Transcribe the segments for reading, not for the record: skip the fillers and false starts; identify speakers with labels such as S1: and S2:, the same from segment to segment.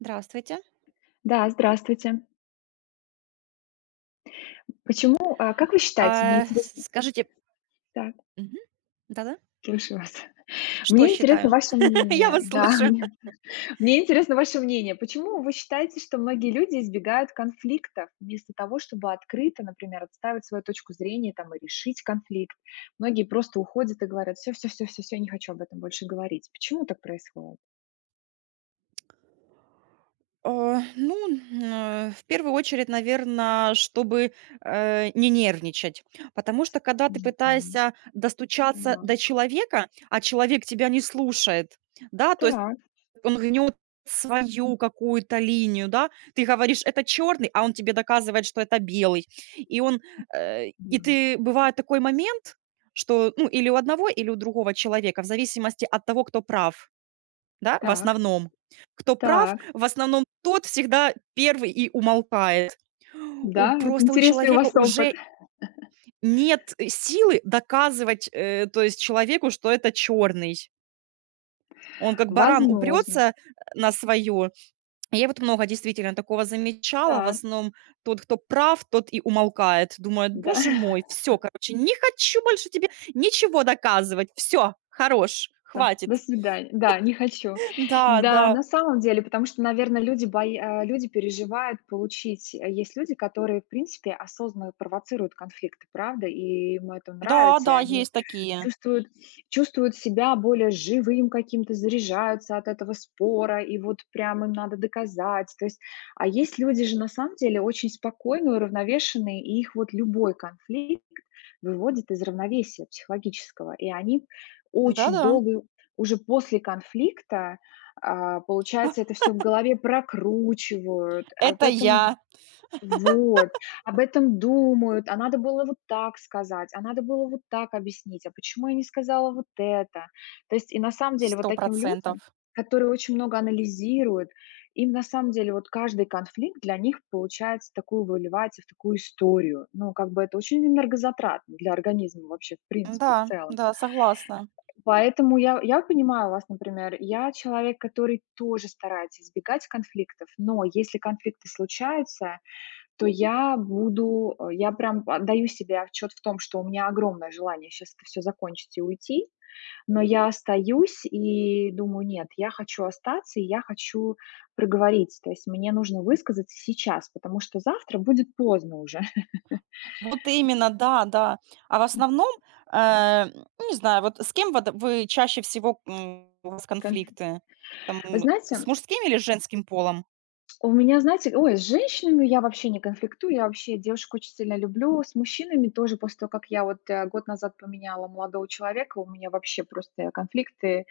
S1: Здравствуйте.
S2: Да, здравствуйте. Почему, как вы считаете, мне
S1: А,
S2: интересно.
S1: с скажите.
S2: Так,
S1: Мгм. Да-да.
S2: слушаю вас.
S1: Что
S2: Мне интересно
S1: считаю?
S2: ваше
S1: Я
S2: мнение.
S1: вас
S2: Да,
S1: слушаю.
S2: мне интересно ваше мнение. Почему вы считаете, что многие люди избегают конфликтов вместо того, чтобы открыто, например, отстаивать свою точку зрения там и решить конфликт? Многие просто уходят и говорят: "Все, все, все, все, всё, я не хочу об этом больше говорить". Почему так происходит?
S1: А, ну, в первую очередь, наверное, чтобы, не нервничать. Потому что, когда ты
S2: Мгм.
S1: пытаешься достучаться
S2: Согласна.
S1: до человека, а человек тебя не слушает, да, то есть,
S2: Так,
S1: он гнет свою какую-то линию, да. Ты говоришь: "Это черный", а он тебе доказывает, что это белый. И он, и
S2: да.
S1: ты, бывает такой момент, что, ну, или у одного, или у другого человека, в зависимости от того, кто прав, да, в
S2: Так,
S1: основном. Кто прав,
S2: так.
S1: в основном тот всегда первый и умолкает. У
S2: Да, вот
S1: просто у
S2: интересный у
S1: человека
S2: вас опыт.
S1: уже нет силы доказывать, то есть человеку, что это черный. Он как баран
S2: Возможно.
S1: упрется на свое. Я вот много действительно такого замечала. В
S2: Так,
S1: основном тот, кто прав, тот и умолкает. Думает: "Боже
S2: да.
S1: мой, все, короче, не хочу больше тебе ничего доказывать. Все, хорош,
S2: Да,
S1: хватит".
S2: до свидания. Да, не хочу.
S1: Да,
S2: Да,
S1: да.
S2: на самом деле, потому что, наверное, люди бои а, люди переживают получить а, есть люди, которые, в принципе, осознанно провоцируют конфликты, правда, и им это
S1: Да,
S2: нравится, и
S1: да, есть
S2: они
S1: такие.
S2: чувствуют чувствуют себя более живым каким-то, заряжаются от этого спора, и вот прям им надо доказать. То есть, а есть люди же, на самом деле, очень спокойные, уравновешенные, и их вот любой конфликт выводит из равновесия психологического, и они очень
S1: Да-да.
S2: долго уже после конфликта, получается, это все в голове прокручивают,
S1: Это я,
S2: вот, об этом думают, а надо было вот так сказать, а надо было вот так объяснить, а почему я не сказала вот это? То есть и на самом деле вот
S1: сто
S2: таким людям,
S1: процентов.
S2: которые очень много анализируют, им на самом деле вот каждый конфликт для них получается такую выливается в такую историю. Ну, как бы это очень энергозатратно для организма вообще, в принципе, в
S1: Да,
S2: целом.
S1: да, согласна.
S2: Поэтому я понимаю вас, например. Я человек, который тоже старается избегать конфликтов, но если конфликты случаются, то я прям даю себе отчет в том, что у меня огромное желание сейчас это всё закончить и уйти, но я остаюсь и думаю: "Нет, я хочу остаться, и я хочу проговорить". То есть мне нужно высказаться сейчас, потому что завтра будет поздно уже.
S1: Вот именно, да, да. А в основном, э, не знаю, вот с кем вот вы чаще всего, м, у вас
S2: Конф
S1: конфликты? Там,
S2: Вы
S1: м, с
S2: знаете,
S1: мужским или женским полом?
S2: у меня, знаете, ой, с женщинами я вообще не конфликтую, я вообще девушек очень сильно люблю. С мужчинами тоже, после того, как год назад поменяла молодого человека, у меня вообще просто конфликты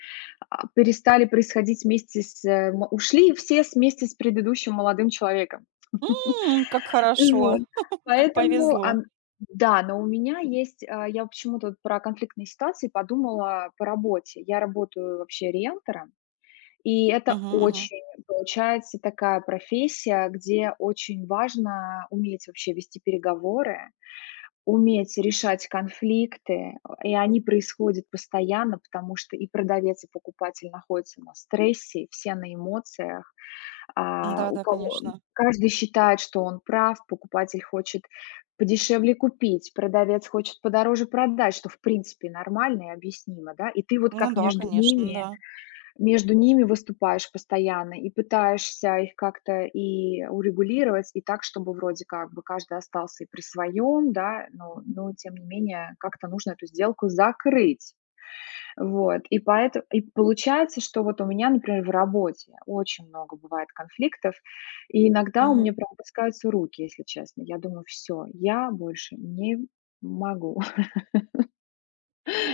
S2: перестали происходить вместе с... э, м- Ушли все вместе с предыдущим молодым человеком.
S1: М, как
S2: Вот.
S1: хорошо, как
S2: Поэтому,
S1: повезло.
S2: да, но у меня есть, а, я почему-то вот про конфликтные ситуации подумала по работе. Я работаю вообще риэлтором, и это
S1: Мгм, мгм.
S2: очень получается такая профессия, где очень важно уметь вообще вести переговоры, уметь решать конфликты, и они происходят постоянно, потому что и продавец, и покупатель находятся на стрессе, все на эмоциях. А, у
S1: Да-да,
S2: кого
S1: конечно.
S2: каждый считает, что он прав, покупатель хочет подешевле купить, продавец хочет подороже продать, что в принципе нормально и объяснимо, да. И ты вот
S1: Ну
S2: как
S1: да,
S2: между
S1: конечно,
S2: ними
S1: да.
S2: между ними выступаешь постоянно и пытаешься их как-то и урегулировать, и так, чтобы вроде как бы каждый остался и при своем, да, но тем не менее как-то нужно эту сделку закрыть. Вот, и поэтому и получается, что вот у меня, например, в работе очень много бывает конфликтов, и иногда у меня
S1: Мгм.
S2: прям опускаются руки, если честно. Я думаю: "Все, я больше не могу".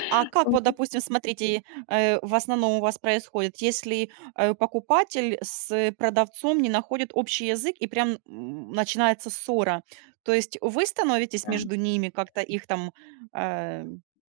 S1: А как вот, допустим, смотрите, в основном у вас происходит, если, покупатель с продавцом не находит общий язык и прям, м, начинается ссора, то есть вы становитесь
S2: Да.
S1: между ними как-то, их там, э,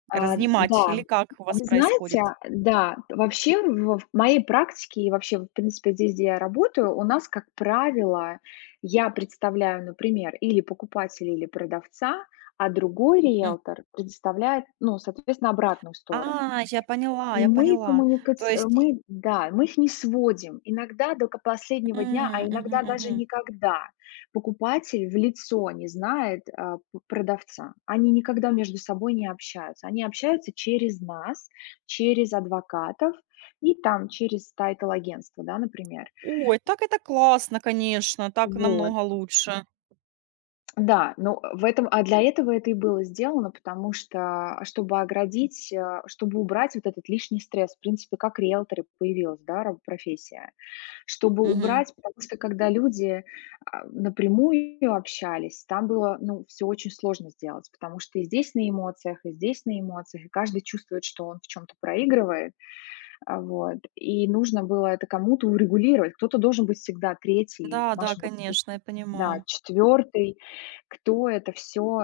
S2: А,
S1: разнимать, или
S2: да.
S1: как у вас
S2: Вы
S1: происходит?
S2: знаете, да, вообще в моей практике и вообще, в принципе, здесь, где я работаю, у нас, как правило, я представляю, например, или покупателя, или продавца, а другой
S1: М.
S2: риэлтор представляет, ну, соответственно, обратную
S1: А,
S2: сторону.
S1: я поняла,
S2: И
S1: я
S2: мы
S1: поняла. То
S2: коммуникать э,
S1: есть и
S2: мы, да, мы их не сводим. Иногда до ко последнего дня, а
S1: м, мгм,
S2: иногда даже
S1: мгм.
S2: никогда покупатель в лицо не знает, а, п продавца. Они никогда между собой не общаются. Они общаются через нас, через адвокатов и там через тайтл-агентство, да, например.
S1: Ой, так это классно, конечно, так
S2: Вот.
S1: намного лучше.
S2: Да, ну в этом а для этого это и было сделано, потому что, чтобы оградить, чтобы убрать вот этот лишний стресс. В принципе, как риэлторы появилась, да, ра профессия. Чтобы
S1: Мгм.
S2: убрать, потому что когда люди, напрямую общались, там было, ну, все очень сложно сделать, потому что и здесь на эмоциях, и здесь на эмоциях, и каждый чувствует, что он в чем то проигрывает. Вот. И нужно было это кому-то урегулировать. Кто-то должен быть всегда третий,
S1: Да,
S2: в
S1: да,
S2: нашем вот случае,
S1: конечно, я
S2: да,
S1: понимаю.
S2: четвертый, кто это все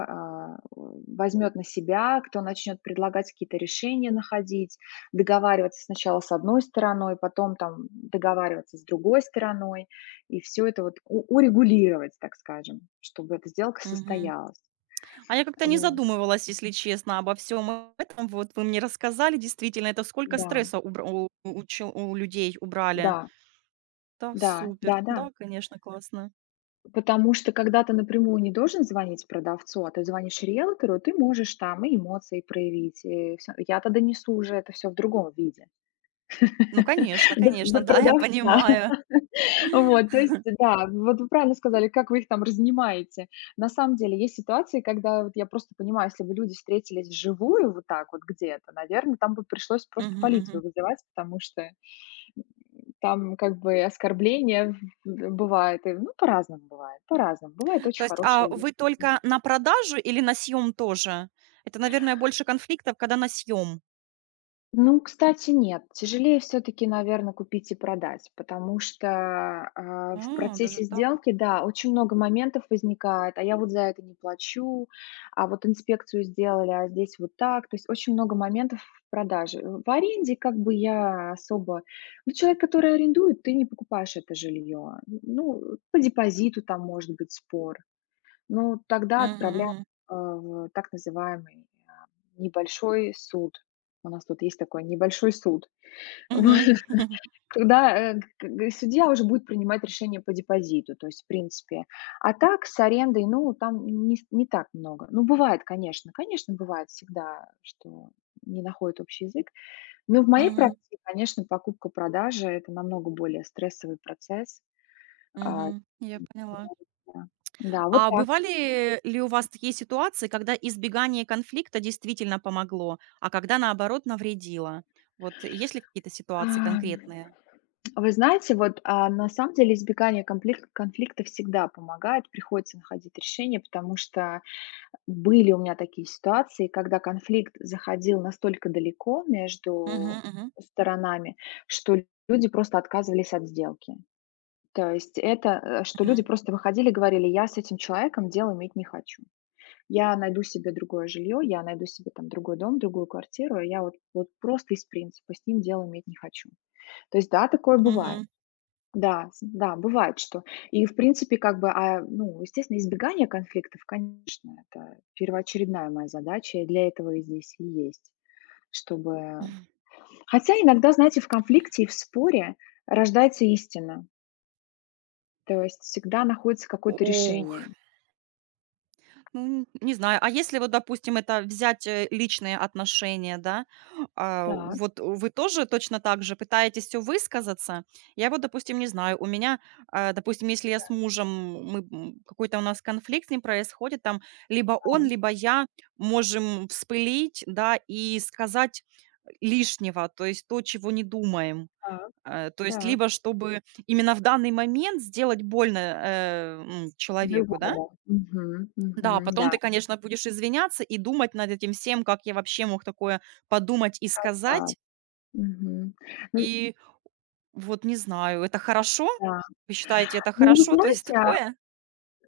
S2: возьмет на себя, кто начнет предлагать какие-то решения находить, договариваться сначала с одной стороной, потом там договариваться с другой стороной, и все это вот урегулировать, так скажем, чтобы эта сделка
S1: Мгм.
S2: состоялась.
S1: А я как-то не
S2: Вот.
S1: задумывалась, если честно, обо всем этом. Вот вы мне рассказали, действительно, это сколько
S2: Да,
S1: стресса убра у чел у людей убрали.
S2: да,
S1: Да,
S2: да,
S1: супер.
S2: да, да.
S1: Да, конечно, классно.
S2: Потому что, когда ты напрямую не должен звонить продавцу, а ты звонишь риэлтору, ты можешь там и эмоции проявить, и всё. Я-то донесу уже это все в другом виде
S1: Ну, конечно,
S2: до
S1: конечно, да, я
S2: продавца.
S1: понимаю.
S2: Вот, то есть, да, вот вы правильно сказали, как вы их там разнимаете. На самом деле есть ситуации, когда вот я просто понимаю, если бы люди встретились вживую вот так вот где-то, наверное, там бы пришлось просто
S1: Мгм,
S2: полицию
S1: мгм.
S2: вызывать, потому что там как бы оскорбления в бывает, и ну, по-разному бывает, по-разному. Бывают
S1: То
S2: очень
S1: есть, а
S2: хорошие люди.
S1: вы
S2: Да.
S1: только на продажу или на съем тоже? Это, наверное, больше конфликтов, когда на съем.
S2: Ну, кстати, нет. Тяжелее все-таки, наверное, купить и продать, потому что в
S1: А, даже
S2: процессе
S1: так.
S2: сделки, да, очень много моментов возникает, а я вот за это не плачу, а вот инспекцию сделали, а здесь вот так. То есть очень много моментов в продаже. В аренде как бы я особо... Ну, человек, который арендует, ты не покупаешь это жилье. Ну, по депозиту там может быть спор. Ну, тогда
S1: Мгм,
S2: отправляем,
S1: мгм.
S2: в так называемый, небольшой суд. У нас тут есть такой небольшой суд.
S1: Мгм.
S2: Вот. Туда, к судья уже будет принимать решение по депозиту, то есть в принципе. А так с арендой, ну, там не так много. Ну, бывает, конечно, конечно, бывает всегда, что не находят общий язык. Но в моей
S1: Мгм.
S2: практике, конечно, покупка-продажа- это намного более стрессовый процесс. А,
S1: Мгм. Я поняла.
S2: да. Да, вот
S1: А
S2: так.
S1: бывали ли у вас такие ситуации, когда избегание конфликта действительно помогло, а когда, наоборот, навредило? Вот есть ли какие-то
S2: А,
S1: ситуации конкретные?
S2: вы знаете, вот, на самом деле избегание комплик конфликта всегда помогает, приходится находить решение, потому что были у меня такие ситуации, когда конфликт заходил настолько далеко
S1: Мгм.
S2: между
S1: Мгм.
S2: сторонами, что люди просто отказывались от сделки. То есть что люди
S1: Мгм.
S2: просто выходили и говорили: "Я с этим человеком дело иметь не хочу. Я найду себе другое жилье, я найду себе там другой дом, другую квартиру, я вот просто из принципа с ним дело иметь не хочу". То есть да, такое бывает.
S1: Мгм.
S2: Да, с да, бывает, что и, в принципе, как бы, ну, естественно, избегание конфликтов, конечно, это первоочередная моя задача. И для этого и здесь и есть, чтобы хотя иногда, знаете, в конфликте и в споре рождается истина. То есть всегда находится какое-то
S1: Ох.
S2: решение.
S1: Ну, н не знаю. А если вот, допустим, это взять, личные отношения, да,
S2: Так,
S1: вот вы тоже точно так же пытаетесь все высказаться? Я вот, допустим, не знаю, у меня, допустим, если я с мужем, мы, м, какой-то у нас конфликт с ним происходит, там либо он,
S2: так,
S1: либо я можем вспылить, да, и сказать лишнего, то есть то, чего не думаем.
S2: так,
S1: То есть
S2: так.
S1: либо чтобы именно в данный момент сделать больно, человеку, да,
S2: другому Мгм,
S1: да,
S2: мгм,
S1: потом
S2: да,
S1: ты, конечно, будешь извиняться и думать над этим всем, как я вообще мог такое подумать и
S2: как так.
S1: сказать.
S2: Мгм. Ну
S1: И вот не знаю, это хорошо?
S2: да.
S1: Вы считаете, это
S2: Ну, вы
S1: хорошо? То есть
S2: знаете,
S1: такое?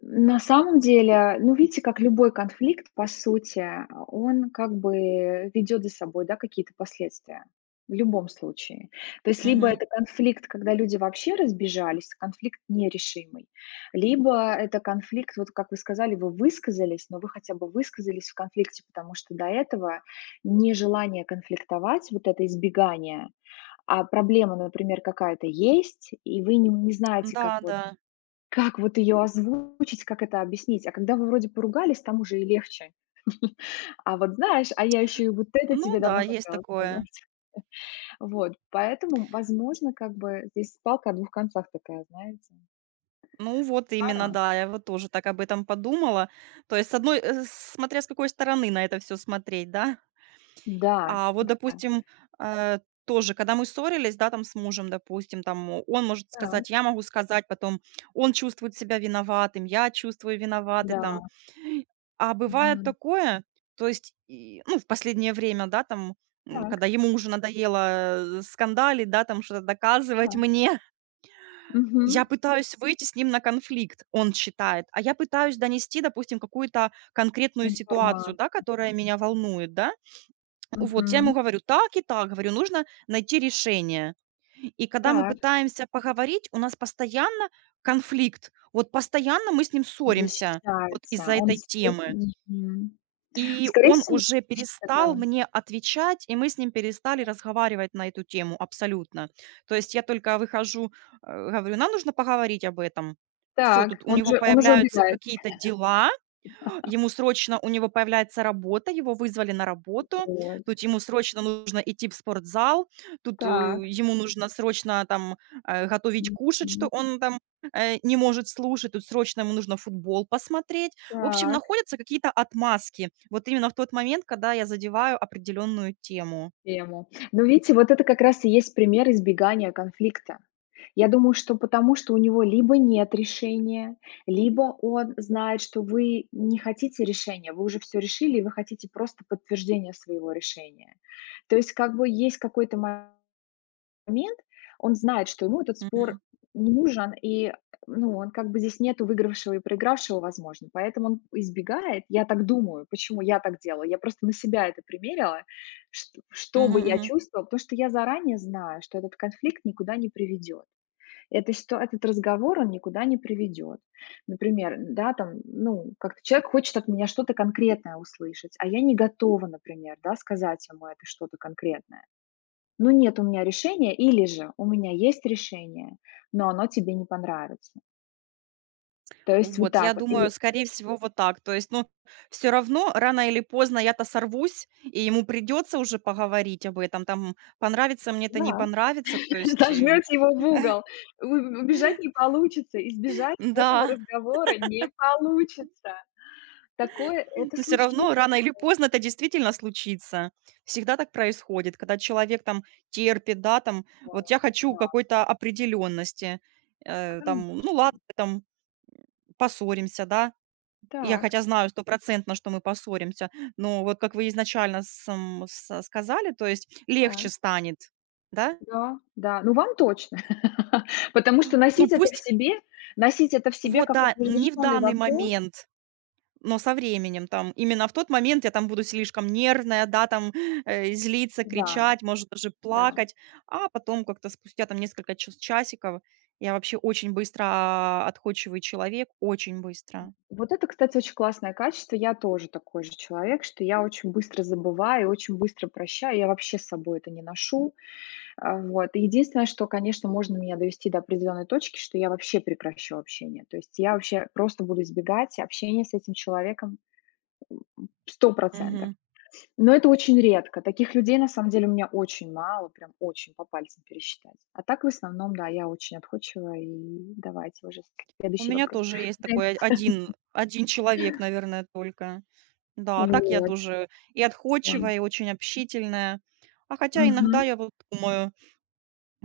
S2: на самом деле, ну, видите, как любой конфликт, по сути, он как бы ведет за собой, да, какие-то последствия. В любом случае. То есть либо
S1: Мгм.
S2: это конфликт, когда люди вообще разбежались, конфликт нерешимый, либо это конфликт, вот как вы сказали, вы высказались, но вы хотя бы высказались в конфликте, потому что до этого нежелание конфликтовать, вот это избегание, а проблема, например, какая-то есть, и вы не знаете, как
S1: Да,
S2: вот
S1: да.
S2: как вот ее озвучить, как это объяснить? А когда вы вроде поругались, там уже и легче. А вот знаешь: "А я еще и вот это
S1: Ну
S2: тебе
S1: да,
S2: давно
S1: есть
S2: хотела сказать".
S1: такое.
S2: Вот, поэтому, возможно, как бы здесь палка о двух концах такая, знаете.
S1: Ну вот именно,
S2: По-разному.
S1: да, я вот тоже так об этом подумала. То есть, с одной, смотря с какой стороны на это все смотреть, да?
S2: Да,
S1: А вот,
S2: да.
S1: допустим, э, тоже, когда мы ссорились, да, там с мужем, допустим, там о он может
S2: Так,
S1: сказать, я могу сказать, потом он чувствует себя виноватым, я чувствую виноватой
S2: да.
S1: там. А бывает
S2: Мгм.
S1: такое, то есть, и, ну, в последнее время, да, там, м,
S2: Так,
S1: когда ему уже надоело, скандалить, да, там что-то доказывать
S2: так.
S1: мне, я
S2: Мгм.
S1: пытаюсь выйти с ним на конфликт, он считает, а я пытаюсь донести, допустим, какую-то конкретную
S2: Информа
S1: ситуацию, да, которая меня волнует, да. Вот, я ему
S2: Мгм.
S1: говорю: "Так и так". Говорю: "Нужно найти решение". И когда мы
S2: Так,
S1: пытаемся поговорить, у нас постоянно конфликт. Вот постоянно мы с ним ссоримся вот
S2: защищается.
S1: из-за
S2: Он
S1: этой
S2: скрыт
S1: темы.
S2: Мгм.
S1: И
S2: Скорее
S1: он
S2: всего,
S1: уже
S2: защита,
S1: перестал
S2: да.
S1: мне отвечать, и мы с ним перестали разговаривать на эту тему абсолютно. То есть я только выхожу, говорю: "Нам нужно поговорить об этом". Все,
S2: Так,
S1: тут у
S2: он
S1: него
S2: уже он уже
S1: появляются
S2: убегает.
S1: какие-то дела, ему срочно, у него появляется работа, его вызвали на работу,
S2: Вот.
S1: тут ему срочно нужно идти в спортзал, тут,
S2: Так.
S1: ему нужно срочно там, готовить кушать, что
S2: Мгм.
S1: он там, не может слушать, тут срочно ему нужно футбол посмотреть. В общем,
S2: Так,
S1: находятся какие-то отмазки вот именно в тот момент, когда я задеваю определенную тему.
S2: тему. Ну, видите, вот это как раз и есть пример избегания конфликта. Я думаю, что потому, что у него либо нет решения, либо он знает, что вы не хотите решения, вы уже все решили, и вы хотите просто подтверждения своего решения. То есть как бы есть какой-то момент, момент, он знает, что ему этот спор
S1: Мгм.
S2: не нужен, и, ну, он как бы здесь нету выигравшего и проигравшего, возможно, поэтому он избегает. Я так думаю, почему я так делаю. Я просто на себя это примерила, что бы
S1: Мгм,
S2: я
S1: мгм.
S2: чувствовала, потому что я заранее знаю, что этот конфликт никуда не приведет. Это что, этот разговор он никуда не приведет. Например, да, там, ну, как-то человек хочет от меня что-то конкретное услышать, а я не готова, например, да, сказать ему это что-то конкретное. Ну, нет у меня решения, или же у меня есть решение, но оно тебе не понравится. То есть вот
S1: Вот, я
S2: так вот.
S1: думаю,
S2: И
S1: скорее всего, вот так. То есть, ну, все равно рано или поздно я-то сорвусь, и ему придется уже поговорить об этом. Там понравится мне это, не
S2: да,
S1: понравится.
S2: зажмете его в угол. У убежать не получится, избежать этого
S1: Да,
S2: разговора не получится. Такое это
S1: но все равно
S2: случится.
S1: рано или поздно это действительно случится. Всегда так происходит, когда человек там терпит, да, там.
S2: Да,
S1: Вот я хочу
S2: да,
S1: какой-то определенности,
S2: конечно.
S1: там, ну ладно, там поссоримся, да. Я
S2: Так,
S1: хотя знаю стопроцентно, что мы поссоримся, но вот как вы изначально сам са сказали, то есть
S2: так,
S1: легче станет, да?
S2: да, да. Ну, вам точно. Потому что
S1: Ну,
S2: носить это в
S1: пусть
S2: себе носить это в себе
S1: вот, да,
S2: какой-то
S1: не в
S2: разрешенный
S1: данный
S2: вопрос.
S1: момент, но со временем там. Именно в тот момент я там буду слишком нервная, да, там, злиться,
S2: Да,
S1: кричать, может даже
S2: да.
S1: плакать, а потом как-то спустя там несколько часиков я вообще очень быстро отходчивый человек, очень быстро.
S2: Вот это, кстати, очень классное качество. Я тоже такой же человек, что я очень быстро забываю, очень быстро прощаю. Я вообще с собой это не ношу. Вот. И единственное, что, конечно, можно меня довести до определенной точки, что я вообще прекращу общение. То есть я вообще просто буду избегать общения с этим человеком, м, сто процентов.
S1: Мгм.
S2: Но это очень редко. Таких людей, на самом деле, у меня очень мало, прям очень по пальцам пересчитать. А так, в основном, да, я очень отходчива. И давайте уже
S1: У
S2: следующий
S1: меня
S2: вопрос.
S1: тоже есть такой один человек, наверное, только. Да, а так я
S2: Вот.
S1: тоже и
S2: Да.
S1: отходчивая, и очень общительная. А хотя иногда
S2: Мгм.
S1: я вот думаю,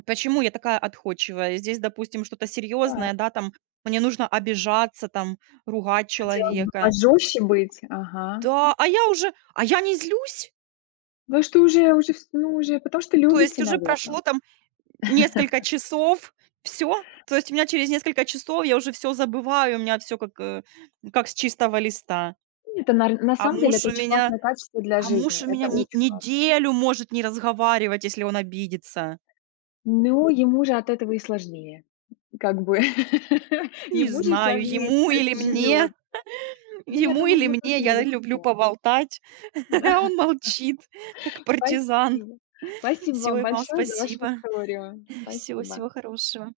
S1: почему я такая отходчивая? Здесь, допустим, что-то
S2: Так.
S1: серьезное, да, там мне нужно обижаться, там ругать
S2: Хотелось бы
S1: человека.
S2: пожестче быть, ага.
S1: Да, а я не злюсь.
S2: Потому что уже уже вс ну, уже потому что
S1: То есть
S2: любите,
S1: уже
S2: наверное.
S1: прошло там несколько часов, все. То есть у меня через несколько часов я уже все забываю, у меня все как, как с чистого листа.
S2: Это на
S1: А
S2: самом
S1: муж
S2: деле это
S1: у
S2: очень
S1: меня
S2: классное качество для
S1: А муж
S2: жизни,
S1: у меня
S2: это
S1: не
S2: очень классно.
S1: неделю может не разговаривать, если он обидится.
S2: Но ему же от этого и сложнее. Как бы
S1: Не
S2: ему же и
S1: знаю,
S2: сложнее,
S1: ему или
S2: кстати,
S1: мне.
S2: живет. Ну, я
S1: Ему
S2: думаю,
S1: или
S2: ему тоже
S1: мне. Я люблю
S2: нелегко.
S1: поболтать,
S2: Да,
S1: а он молчит, как партизан.
S2: спасибо. Спасибо
S1: Всего
S2: вам
S1: и вам
S2: большое за вашу
S1: спасибо.
S2: историю. Спасибо.
S1: Всего хорошего.